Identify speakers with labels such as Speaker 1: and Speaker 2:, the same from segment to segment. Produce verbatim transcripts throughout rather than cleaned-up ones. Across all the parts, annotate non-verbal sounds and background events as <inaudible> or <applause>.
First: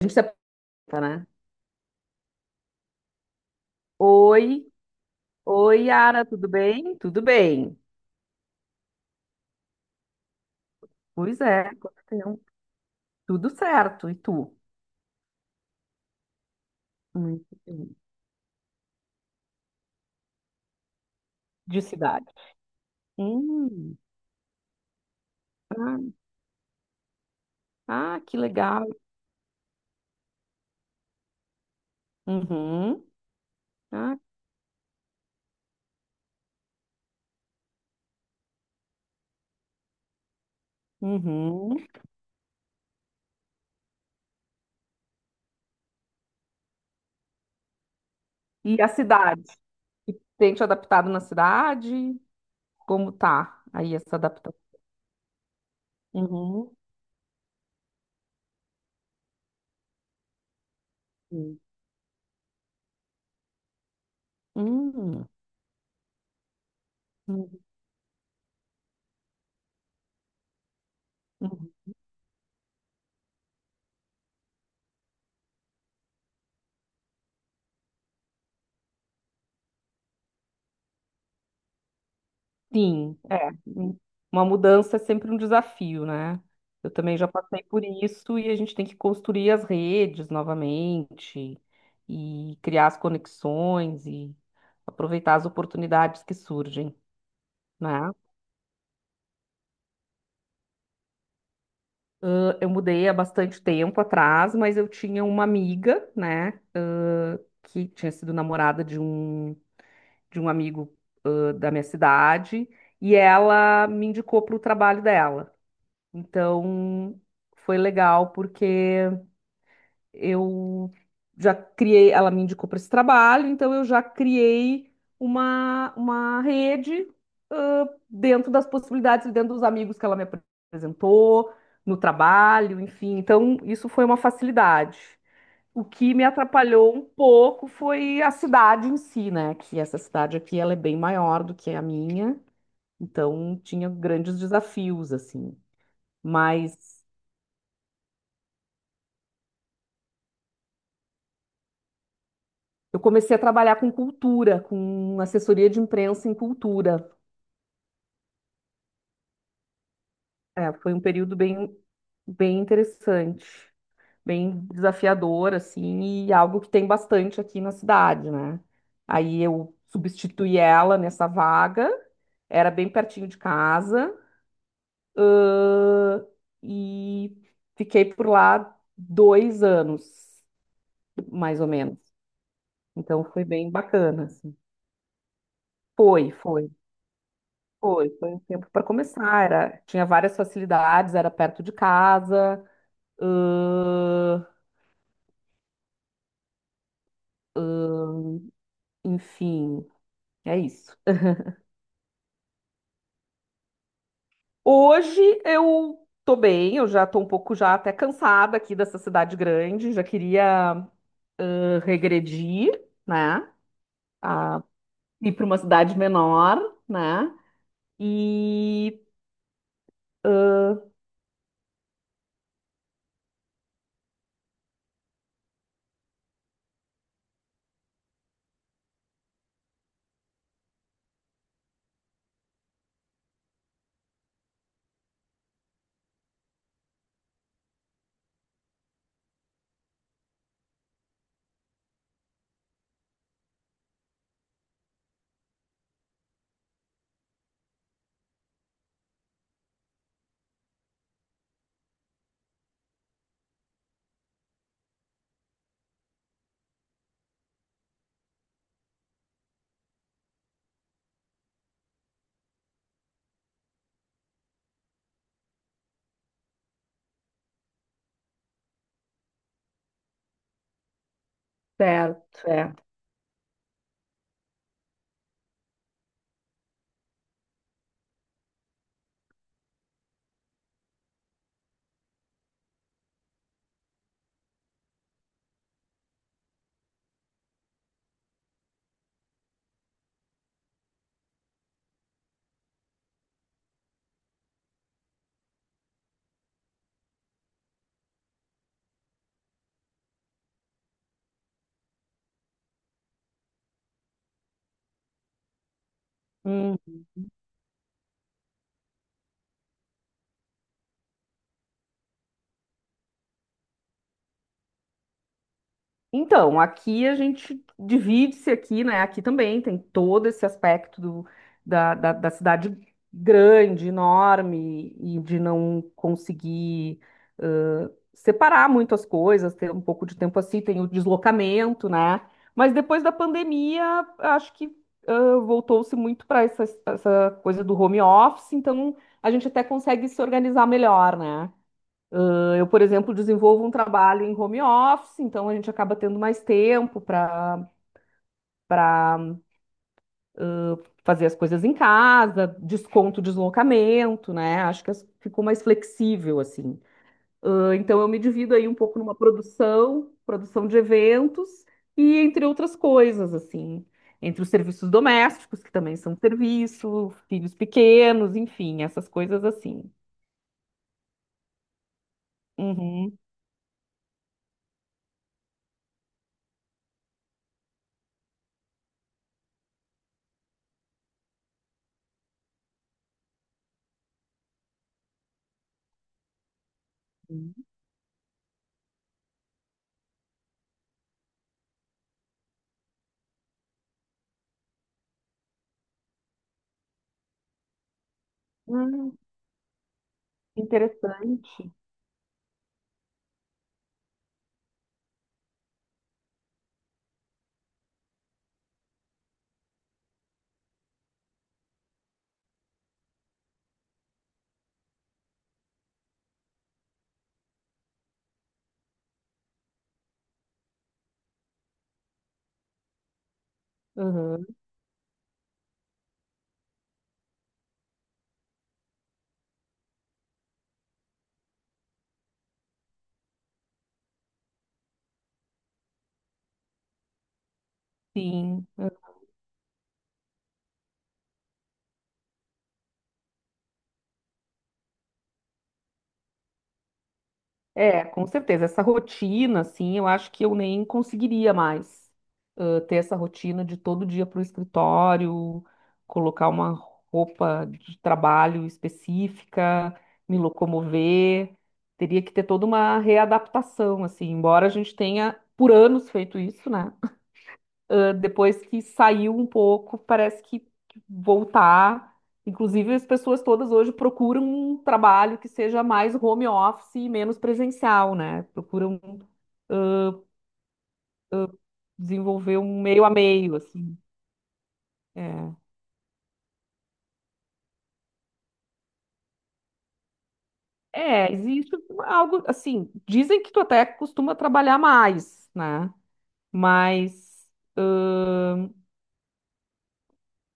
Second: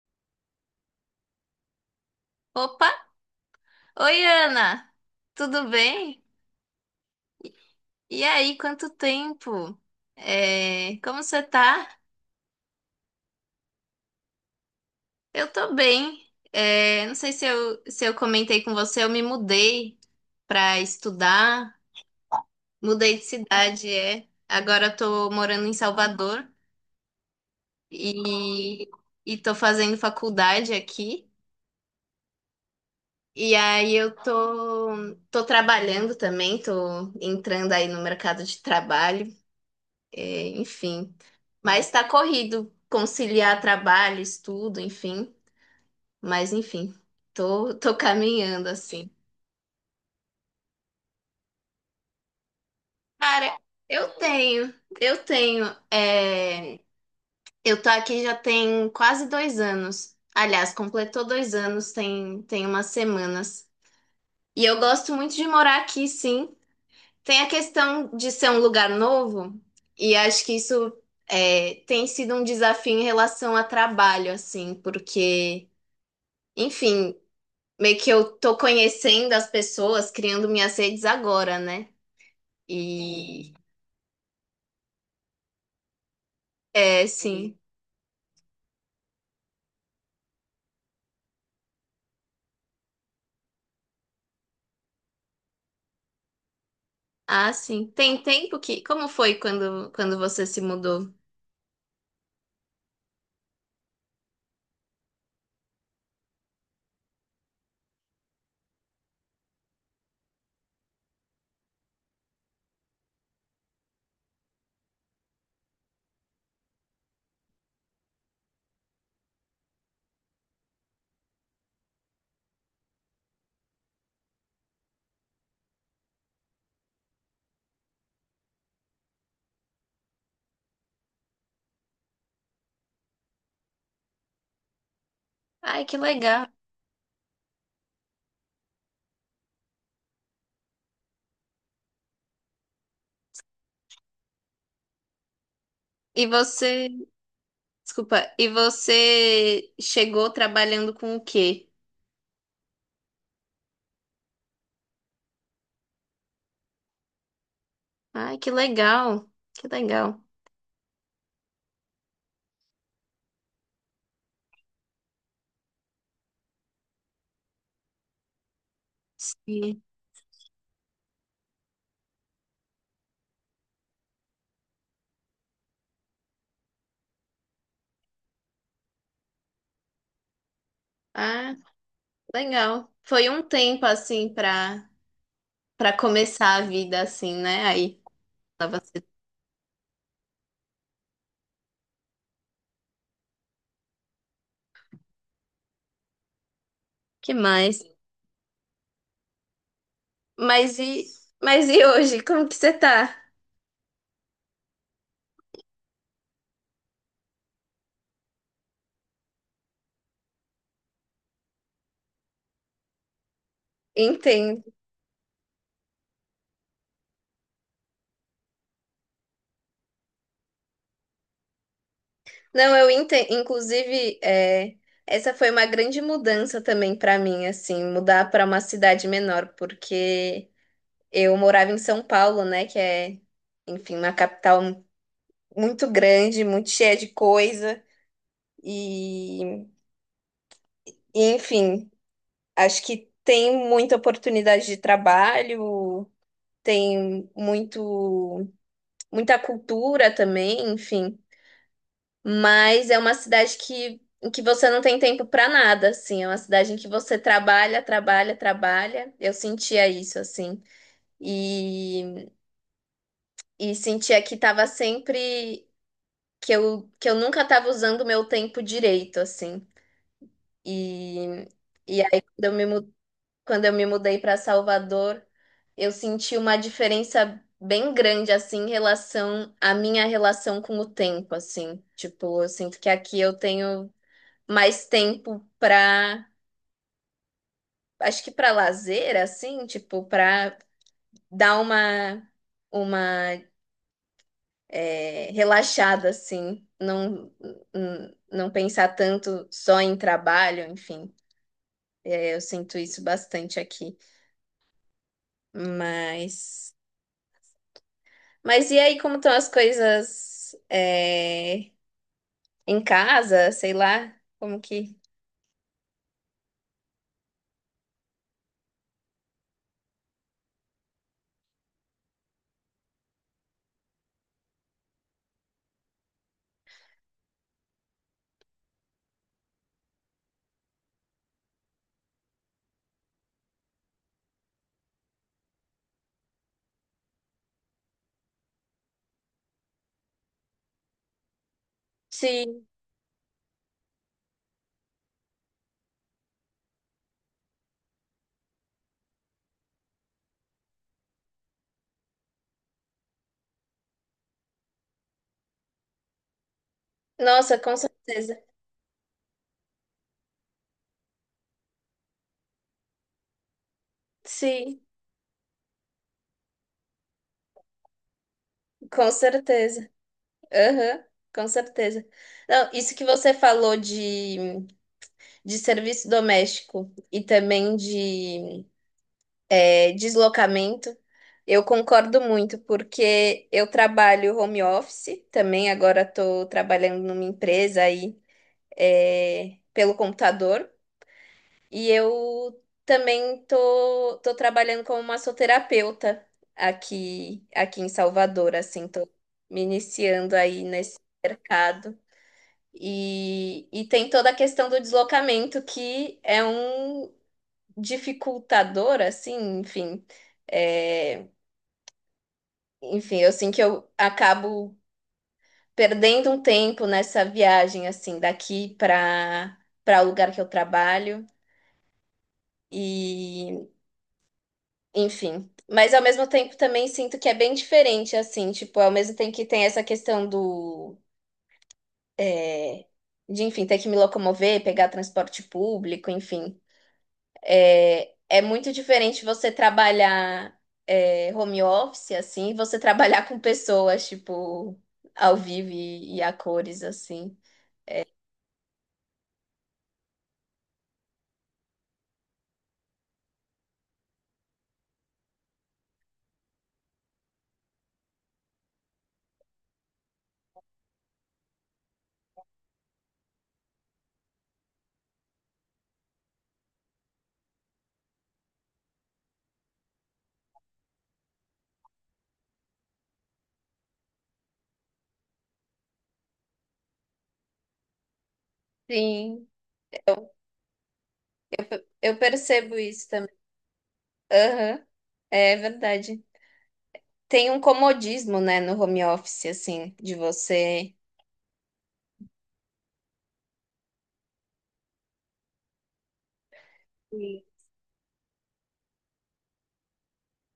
Speaker 1: A gente se apresenta, né?
Speaker 2: Opa! Oi,
Speaker 1: Oi,
Speaker 2: Ana! Tudo
Speaker 1: oi,
Speaker 2: bem?
Speaker 1: Yara, tudo bem? Tudo bem.
Speaker 2: E aí, quanto tempo? É, como
Speaker 1: Pois
Speaker 2: você
Speaker 1: é,
Speaker 2: tá?
Speaker 1: quanto tempo. Tudo certo. E tu?
Speaker 2: Eu tô bem. É, não sei se
Speaker 1: Muito
Speaker 2: eu,
Speaker 1: bem.
Speaker 2: se eu comentei com você, eu me mudei pra estudar,
Speaker 1: De cidade.
Speaker 2: mudei de cidade,
Speaker 1: Hum.
Speaker 2: é. Agora eu tô morando em
Speaker 1: ah,
Speaker 2: Salvador
Speaker 1: ah, que legal.
Speaker 2: e, e tô fazendo faculdade aqui.
Speaker 1: Uhum,
Speaker 2: E aí eu
Speaker 1: ah,
Speaker 2: tô, tô trabalhando também, tô entrando aí no mercado de trabalho. É, enfim.
Speaker 1: uhum.
Speaker 2: Mas tá corrido conciliar trabalho, estudo, enfim. Mas enfim, tô, tô caminhando
Speaker 1: E a
Speaker 2: assim.
Speaker 1: cidade? E tem te adaptado na cidade? Como
Speaker 2: Cara,
Speaker 1: tá aí
Speaker 2: eu
Speaker 1: essa adaptação?
Speaker 2: tenho, eu tenho.
Speaker 1: Uhum.
Speaker 2: é, eu tô aqui já tem quase dois anos. Aliás, completou dois
Speaker 1: Hum,
Speaker 2: anos, tem, tem umas semanas. E eu gosto
Speaker 1: uhum,
Speaker 2: muito de morar aqui, sim. Tem a questão de ser um lugar novo, e acho que isso
Speaker 1: uhum.
Speaker 2: é, tem sido um desafio em relação a trabalho, assim, porque. Enfim, meio que eu tô conhecendo as pessoas, criando minhas redes agora, né?
Speaker 1: Sim, é.
Speaker 2: E
Speaker 1: Hum, Uma mudança é sempre um desafio, né? Eu
Speaker 2: é,
Speaker 1: também já
Speaker 2: sim.
Speaker 1: passei por isso, e a gente tem que construir as redes novamente e criar as conexões e aproveitar as oportunidades que surgem,
Speaker 2: Ah, sim.
Speaker 1: né?
Speaker 2: Tem tempo que. Como foi quando, quando você se mudou?
Speaker 1: Eu mudei há bastante tempo atrás, mas eu tinha uma amiga, né, ãh, que tinha sido namorada de um, de um, amigo, ãh, da minha cidade, e ela me indicou para o trabalho dela. Então, foi legal porque eu já criei, ela me indicou para esse trabalho, então eu já criei uma, uma rede, ãh, dentro das possibilidades, dentro dos amigos que ela me apresentou, no trabalho, enfim. Então, isso foi uma facilidade.
Speaker 2: Ai,
Speaker 1: O
Speaker 2: que
Speaker 1: que me
Speaker 2: legal.
Speaker 1: atrapalhou um pouco foi a cidade em si, né? Que essa cidade aqui, ela é bem maior do que a minha, então tinha grandes desafios, assim.
Speaker 2: E você.
Speaker 1: Mas
Speaker 2: Desculpa. E você chegou trabalhando com o quê?
Speaker 1: Eu comecei a trabalhar com cultura, com assessoria de imprensa em cultura.
Speaker 2: Ai, que legal. Que legal.
Speaker 1: É, foi um período bem, bem interessante, bem desafiador, assim, e algo que tem bastante aqui na cidade, né? Aí eu
Speaker 2: Sim.
Speaker 1: substituí ela nessa vaga, era bem pertinho de casa, ãh, e fiquei por lá dois anos,
Speaker 2: Ah,
Speaker 1: mais ou menos.
Speaker 2: legal.
Speaker 1: Então
Speaker 2: Foi um
Speaker 1: foi bem
Speaker 2: tempo
Speaker 1: bacana,
Speaker 2: assim
Speaker 1: assim.
Speaker 2: pra para
Speaker 1: Foi,
Speaker 2: começar a
Speaker 1: foi.
Speaker 2: vida assim, né? Aí,
Speaker 1: Foi, foi, um tempo
Speaker 2: tava.
Speaker 1: para começar. Era, tinha várias facilidades, era perto de casa, ãh,
Speaker 2: Que mais?
Speaker 1: enfim, é
Speaker 2: Mas
Speaker 1: isso.
Speaker 2: e, mas e hoje? Como que você tá?
Speaker 1: Hoje eu tô bem, eu já tô um pouco já até cansada aqui dessa cidade grande, já queria ãh, regredir, né? A
Speaker 2: Entendo.
Speaker 1: Ir para uma cidade menor, né? E
Speaker 2: Não, eu entendo. Inclusive, é, essa foi uma grande mudança também pra mim, assim, mudar pra uma cidade menor, porque eu morava em São Paulo, né, que é, enfim, uma capital muito grande, muito cheia de coisa, e, e, enfim, acho que tem muita oportunidade de trabalho, tem muito, muita cultura também, enfim. Mas é uma cidade que, em que você não tem tempo para nada, assim. É uma cidade em que você trabalha, trabalha, trabalha. Eu sentia isso, assim. E, e sentia que tava sempre... Que eu, que eu nunca tava usando o meu tempo direito, assim. E, e aí, quando
Speaker 1: certo,
Speaker 2: eu me,
Speaker 1: é.
Speaker 2: mu- quando eu me mudei para Salvador, eu senti uma diferença bem grande, assim, em relação à minha relação com o tempo, assim. Tipo, eu sinto que aqui eu tenho mais tempo pra, acho que pra lazer, assim, tipo, pra dar uma, uma é, relaxada, assim, não, n- não pensar tanto só em trabalho, enfim, é, eu sinto isso bastante aqui, mas,
Speaker 1: hum,
Speaker 2: mas e aí, como estão as coisas é, em casa, sei lá, como que,
Speaker 1: Então, aqui a gente divide-se aqui, né? Aqui também tem todo esse aspecto do- da, da, da cidade grande, enorme, e de não conseguir ãh, separar muito as coisas, ter um pouco de tempo assim, tem o deslocamento, né? Mas depois da pandemia, acho que ãh, voltou-se muito para essa, essa, coisa do home office, então a gente até consegue se organizar melhor, né?
Speaker 2: sim,
Speaker 1: Eu, por exemplo, desenvolvo um trabalho em home office, então a gente acaba tendo mais tempo para para fazer as coisas em casa, desconto deslocamento, né? Acho que ficou mais flexível assim.
Speaker 2: nossa,
Speaker 1: Ah,
Speaker 2: com
Speaker 1: então eu me
Speaker 2: certeza,
Speaker 1: divido aí um pouco numa produção, produção de eventos e entre outras coisas assim, entre os
Speaker 2: sim,
Speaker 1: serviços domésticos, que também são serviço, filhos pequenos, enfim, essas
Speaker 2: com
Speaker 1: coisas
Speaker 2: certeza.
Speaker 1: assim.
Speaker 2: Aham, com certeza. Não, isso que
Speaker 1: Uhum.
Speaker 2: você falou de, de serviço doméstico e também de é, deslocamento, eu concordo muito, porque eu trabalho home office também, agora estou trabalhando numa empresa aí é, pelo computador, e eu também tô, tô trabalhando como massoterapeuta aqui, aqui em Salvador, assim, tô
Speaker 1: Hum,
Speaker 2: me iniciando aí nesse
Speaker 1: interessante.
Speaker 2: mercado. E, e tem toda a questão do deslocamento, que é um dificultador, assim, enfim. É, enfim, eu sinto que eu acabo perdendo um tempo nessa viagem, assim, daqui para para o lugar que eu trabalho. E,
Speaker 1: Uhum,
Speaker 2: enfim. Mas ao mesmo tempo também sinto que é bem diferente, assim, tipo, ao mesmo tempo que tem essa questão do. É, de, enfim, ter que me locomover, pegar transporte público, enfim. É, é
Speaker 1: sim.
Speaker 2: muito diferente você trabalhar é, home office, assim, e você trabalhar com pessoas, tipo, ao vivo e, e a cores, assim.
Speaker 1: É, com certeza. Essa rotina, assim, eu acho que eu nem conseguiria mais ah, ter essa rotina de todo dia para o escritório, colocar uma roupa de trabalho específica, me locomover. Teria que ter toda uma readaptação, assim, embora a gente tenha por anos feito isso, né? ah, depois que saiu um pouco, parece que que voltar. Inclusive, as pessoas todas hoje procuram um trabalho que seja mais home office e menos presencial, né? Procuram
Speaker 2: Sim, eu
Speaker 1: desenvolver
Speaker 2: percebo
Speaker 1: um meio
Speaker 2: isso
Speaker 1: a
Speaker 2: também.
Speaker 1: meio, assim.
Speaker 2: Aham,
Speaker 1: É.
Speaker 2: é verdade. Tem um comodismo, né, no home office, assim, de você.
Speaker 1: É, existe algo assim. Dizem que tu até costuma trabalhar mais, né?
Speaker 2: Sim.
Speaker 1: Mas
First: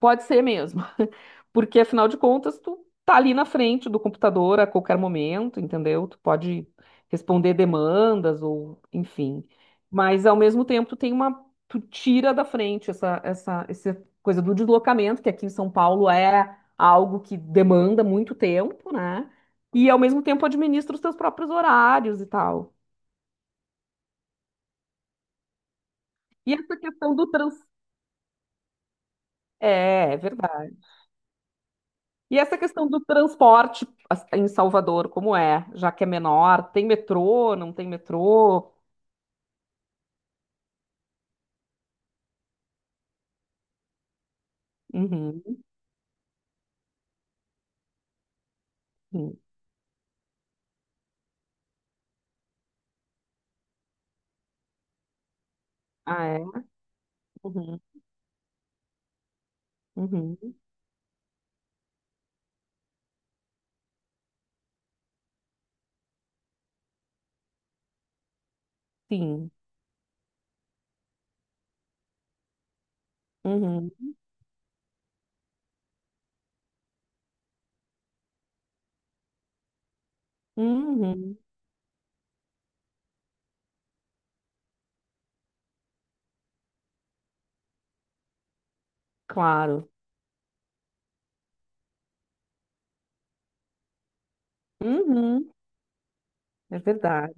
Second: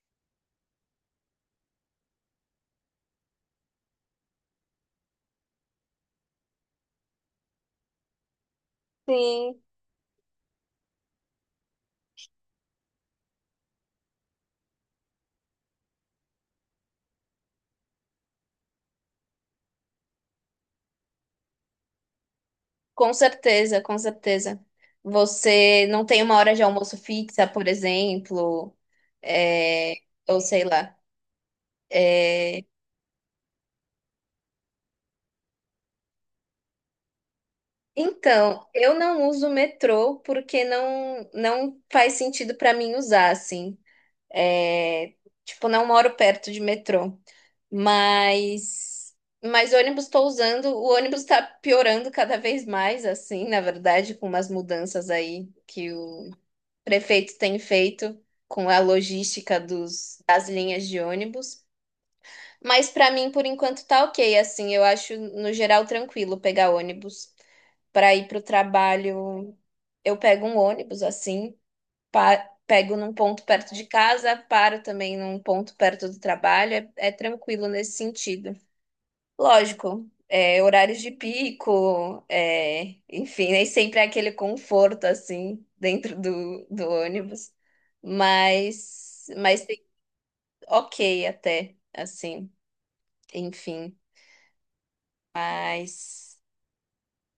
Speaker 1: Pode ser mesmo. <laughs> Porque afinal de contas, tu tá ali na frente do computador a qualquer momento, entendeu? Tu pode responder demandas ou enfim.
Speaker 2: Sim,
Speaker 1: Mas ao mesmo tempo, tu tem uma tu tira da frente essa essa essa coisa do deslocamento, que aqui em São Paulo é algo que demanda muito tempo, né? E ao mesmo tempo administra os teus próprios horários e tal.
Speaker 2: com certeza, com certeza. Você não tem uma
Speaker 1: E
Speaker 2: hora de
Speaker 1: essa
Speaker 2: almoço
Speaker 1: questão do
Speaker 2: fixa,
Speaker 1: trans...
Speaker 2: por exemplo, é,
Speaker 1: É é
Speaker 2: ou sei
Speaker 1: verdade.
Speaker 2: lá.
Speaker 1: E essa
Speaker 2: É,
Speaker 1: questão do transporte as- em Salvador, como é? Já que é menor, tem metrô, não tem
Speaker 2: então,
Speaker 1: metrô?
Speaker 2: eu não uso metrô porque não, não faz sentido para mim usar, assim. É,
Speaker 1: Uhum,
Speaker 2: tipo, não moro perto de metrô. Mas,
Speaker 1: uhum.
Speaker 2: mas ônibus estou usando. O ônibus está piorando cada vez mais, assim, na verdade, com umas mudanças aí que
Speaker 1: Ah,
Speaker 2: o
Speaker 1: é?
Speaker 2: prefeito tem
Speaker 1: Uhum,
Speaker 2: feito com a logística dos,
Speaker 1: uhum.
Speaker 2: das linhas de ônibus. Mas para mim, por enquanto, tá ok, assim. Eu acho, no geral, tranquilo pegar ônibus para ir para o
Speaker 1: Sim.
Speaker 2: trabalho, eu pego um ônibus assim, pa- pego num ponto perto de
Speaker 1: Uhum,
Speaker 2: casa, paro também num ponto perto do trabalho, é, é tranquilo nesse sentido. Lógico, é, horários de
Speaker 1: uhum.
Speaker 2: pico, é, enfim, nem sempre é aquele conforto assim dentro do, do ônibus, mas, mas tem-
Speaker 1: Claro.
Speaker 2: ok até, assim, enfim,
Speaker 1: Uhum.
Speaker 2: mas
Speaker 1: É verdade.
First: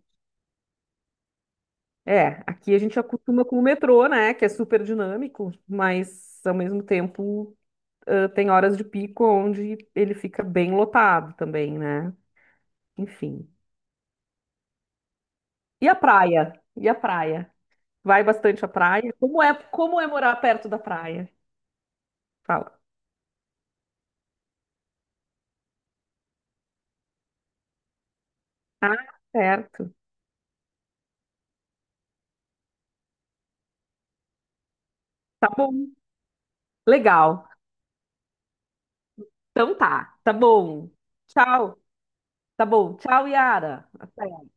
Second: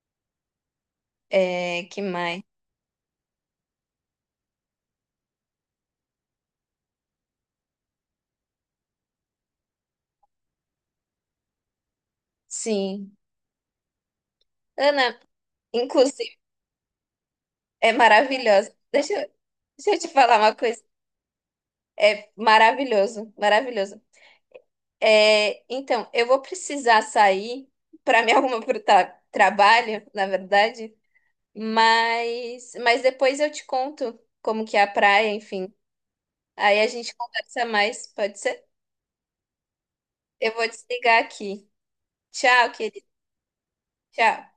Speaker 2: é, que mais?
Speaker 1: É, aqui a gente acostuma com o metrô, né? Que é super dinâmico, mas ao mesmo tempo ãh, tem horas de pico onde ele fica bem lotado também, né?
Speaker 2: Sim.
Speaker 1: Enfim.
Speaker 2: Ana,
Speaker 1: E a
Speaker 2: inclusive.
Speaker 1: praia? E a praia?
Speaker 2: É
Speaker 1: Vai bastante à
Speaker 2: maravilhosa. Deixa,
Speaker 1: praia?
Speaker 2: eu-
Speaker 1: Como é,
Speaker 2: deixa eu
Speaker 1: como é
Speaker 2: te
Speaker 1: morar
Speaker 2: falar uma
Speaker 1: perto da
Speaker 2: coisa.
Speaker 1: praia?
Speaker 2: É
Speaker 1: Fala.
Speaker 2: maravilhoso, maravilhoso. É, então, eu vou precisar sair para me arrumar para
Speaker 1: Ah,
Speaker 2: o
Speaker 1: certo.
Speaker 2: trabalho, na verdade, mas, mas depois eu te conto como que é a praia,
Speaker 1: Tá
Speaker 2: enfim.
Speaker 1: bom.
Speaker 2: Aí a gente
Speaker 1: Legal.
Speaker 2: conversa mais, pode ser?
Speaker 1: Então tá. Tá
Speaker 2: Eu vou
Speaker 1: bom.
Speaker 2: desligar aqui.
Speaker 1: Tchau. Tá
Speaker 2: Tchau,
Speaker 1: bom.
Speaker 2: querido.
Speaker 1: Tchau, Yara.
Speaker 2: Tchau.
Speaker 1: Até.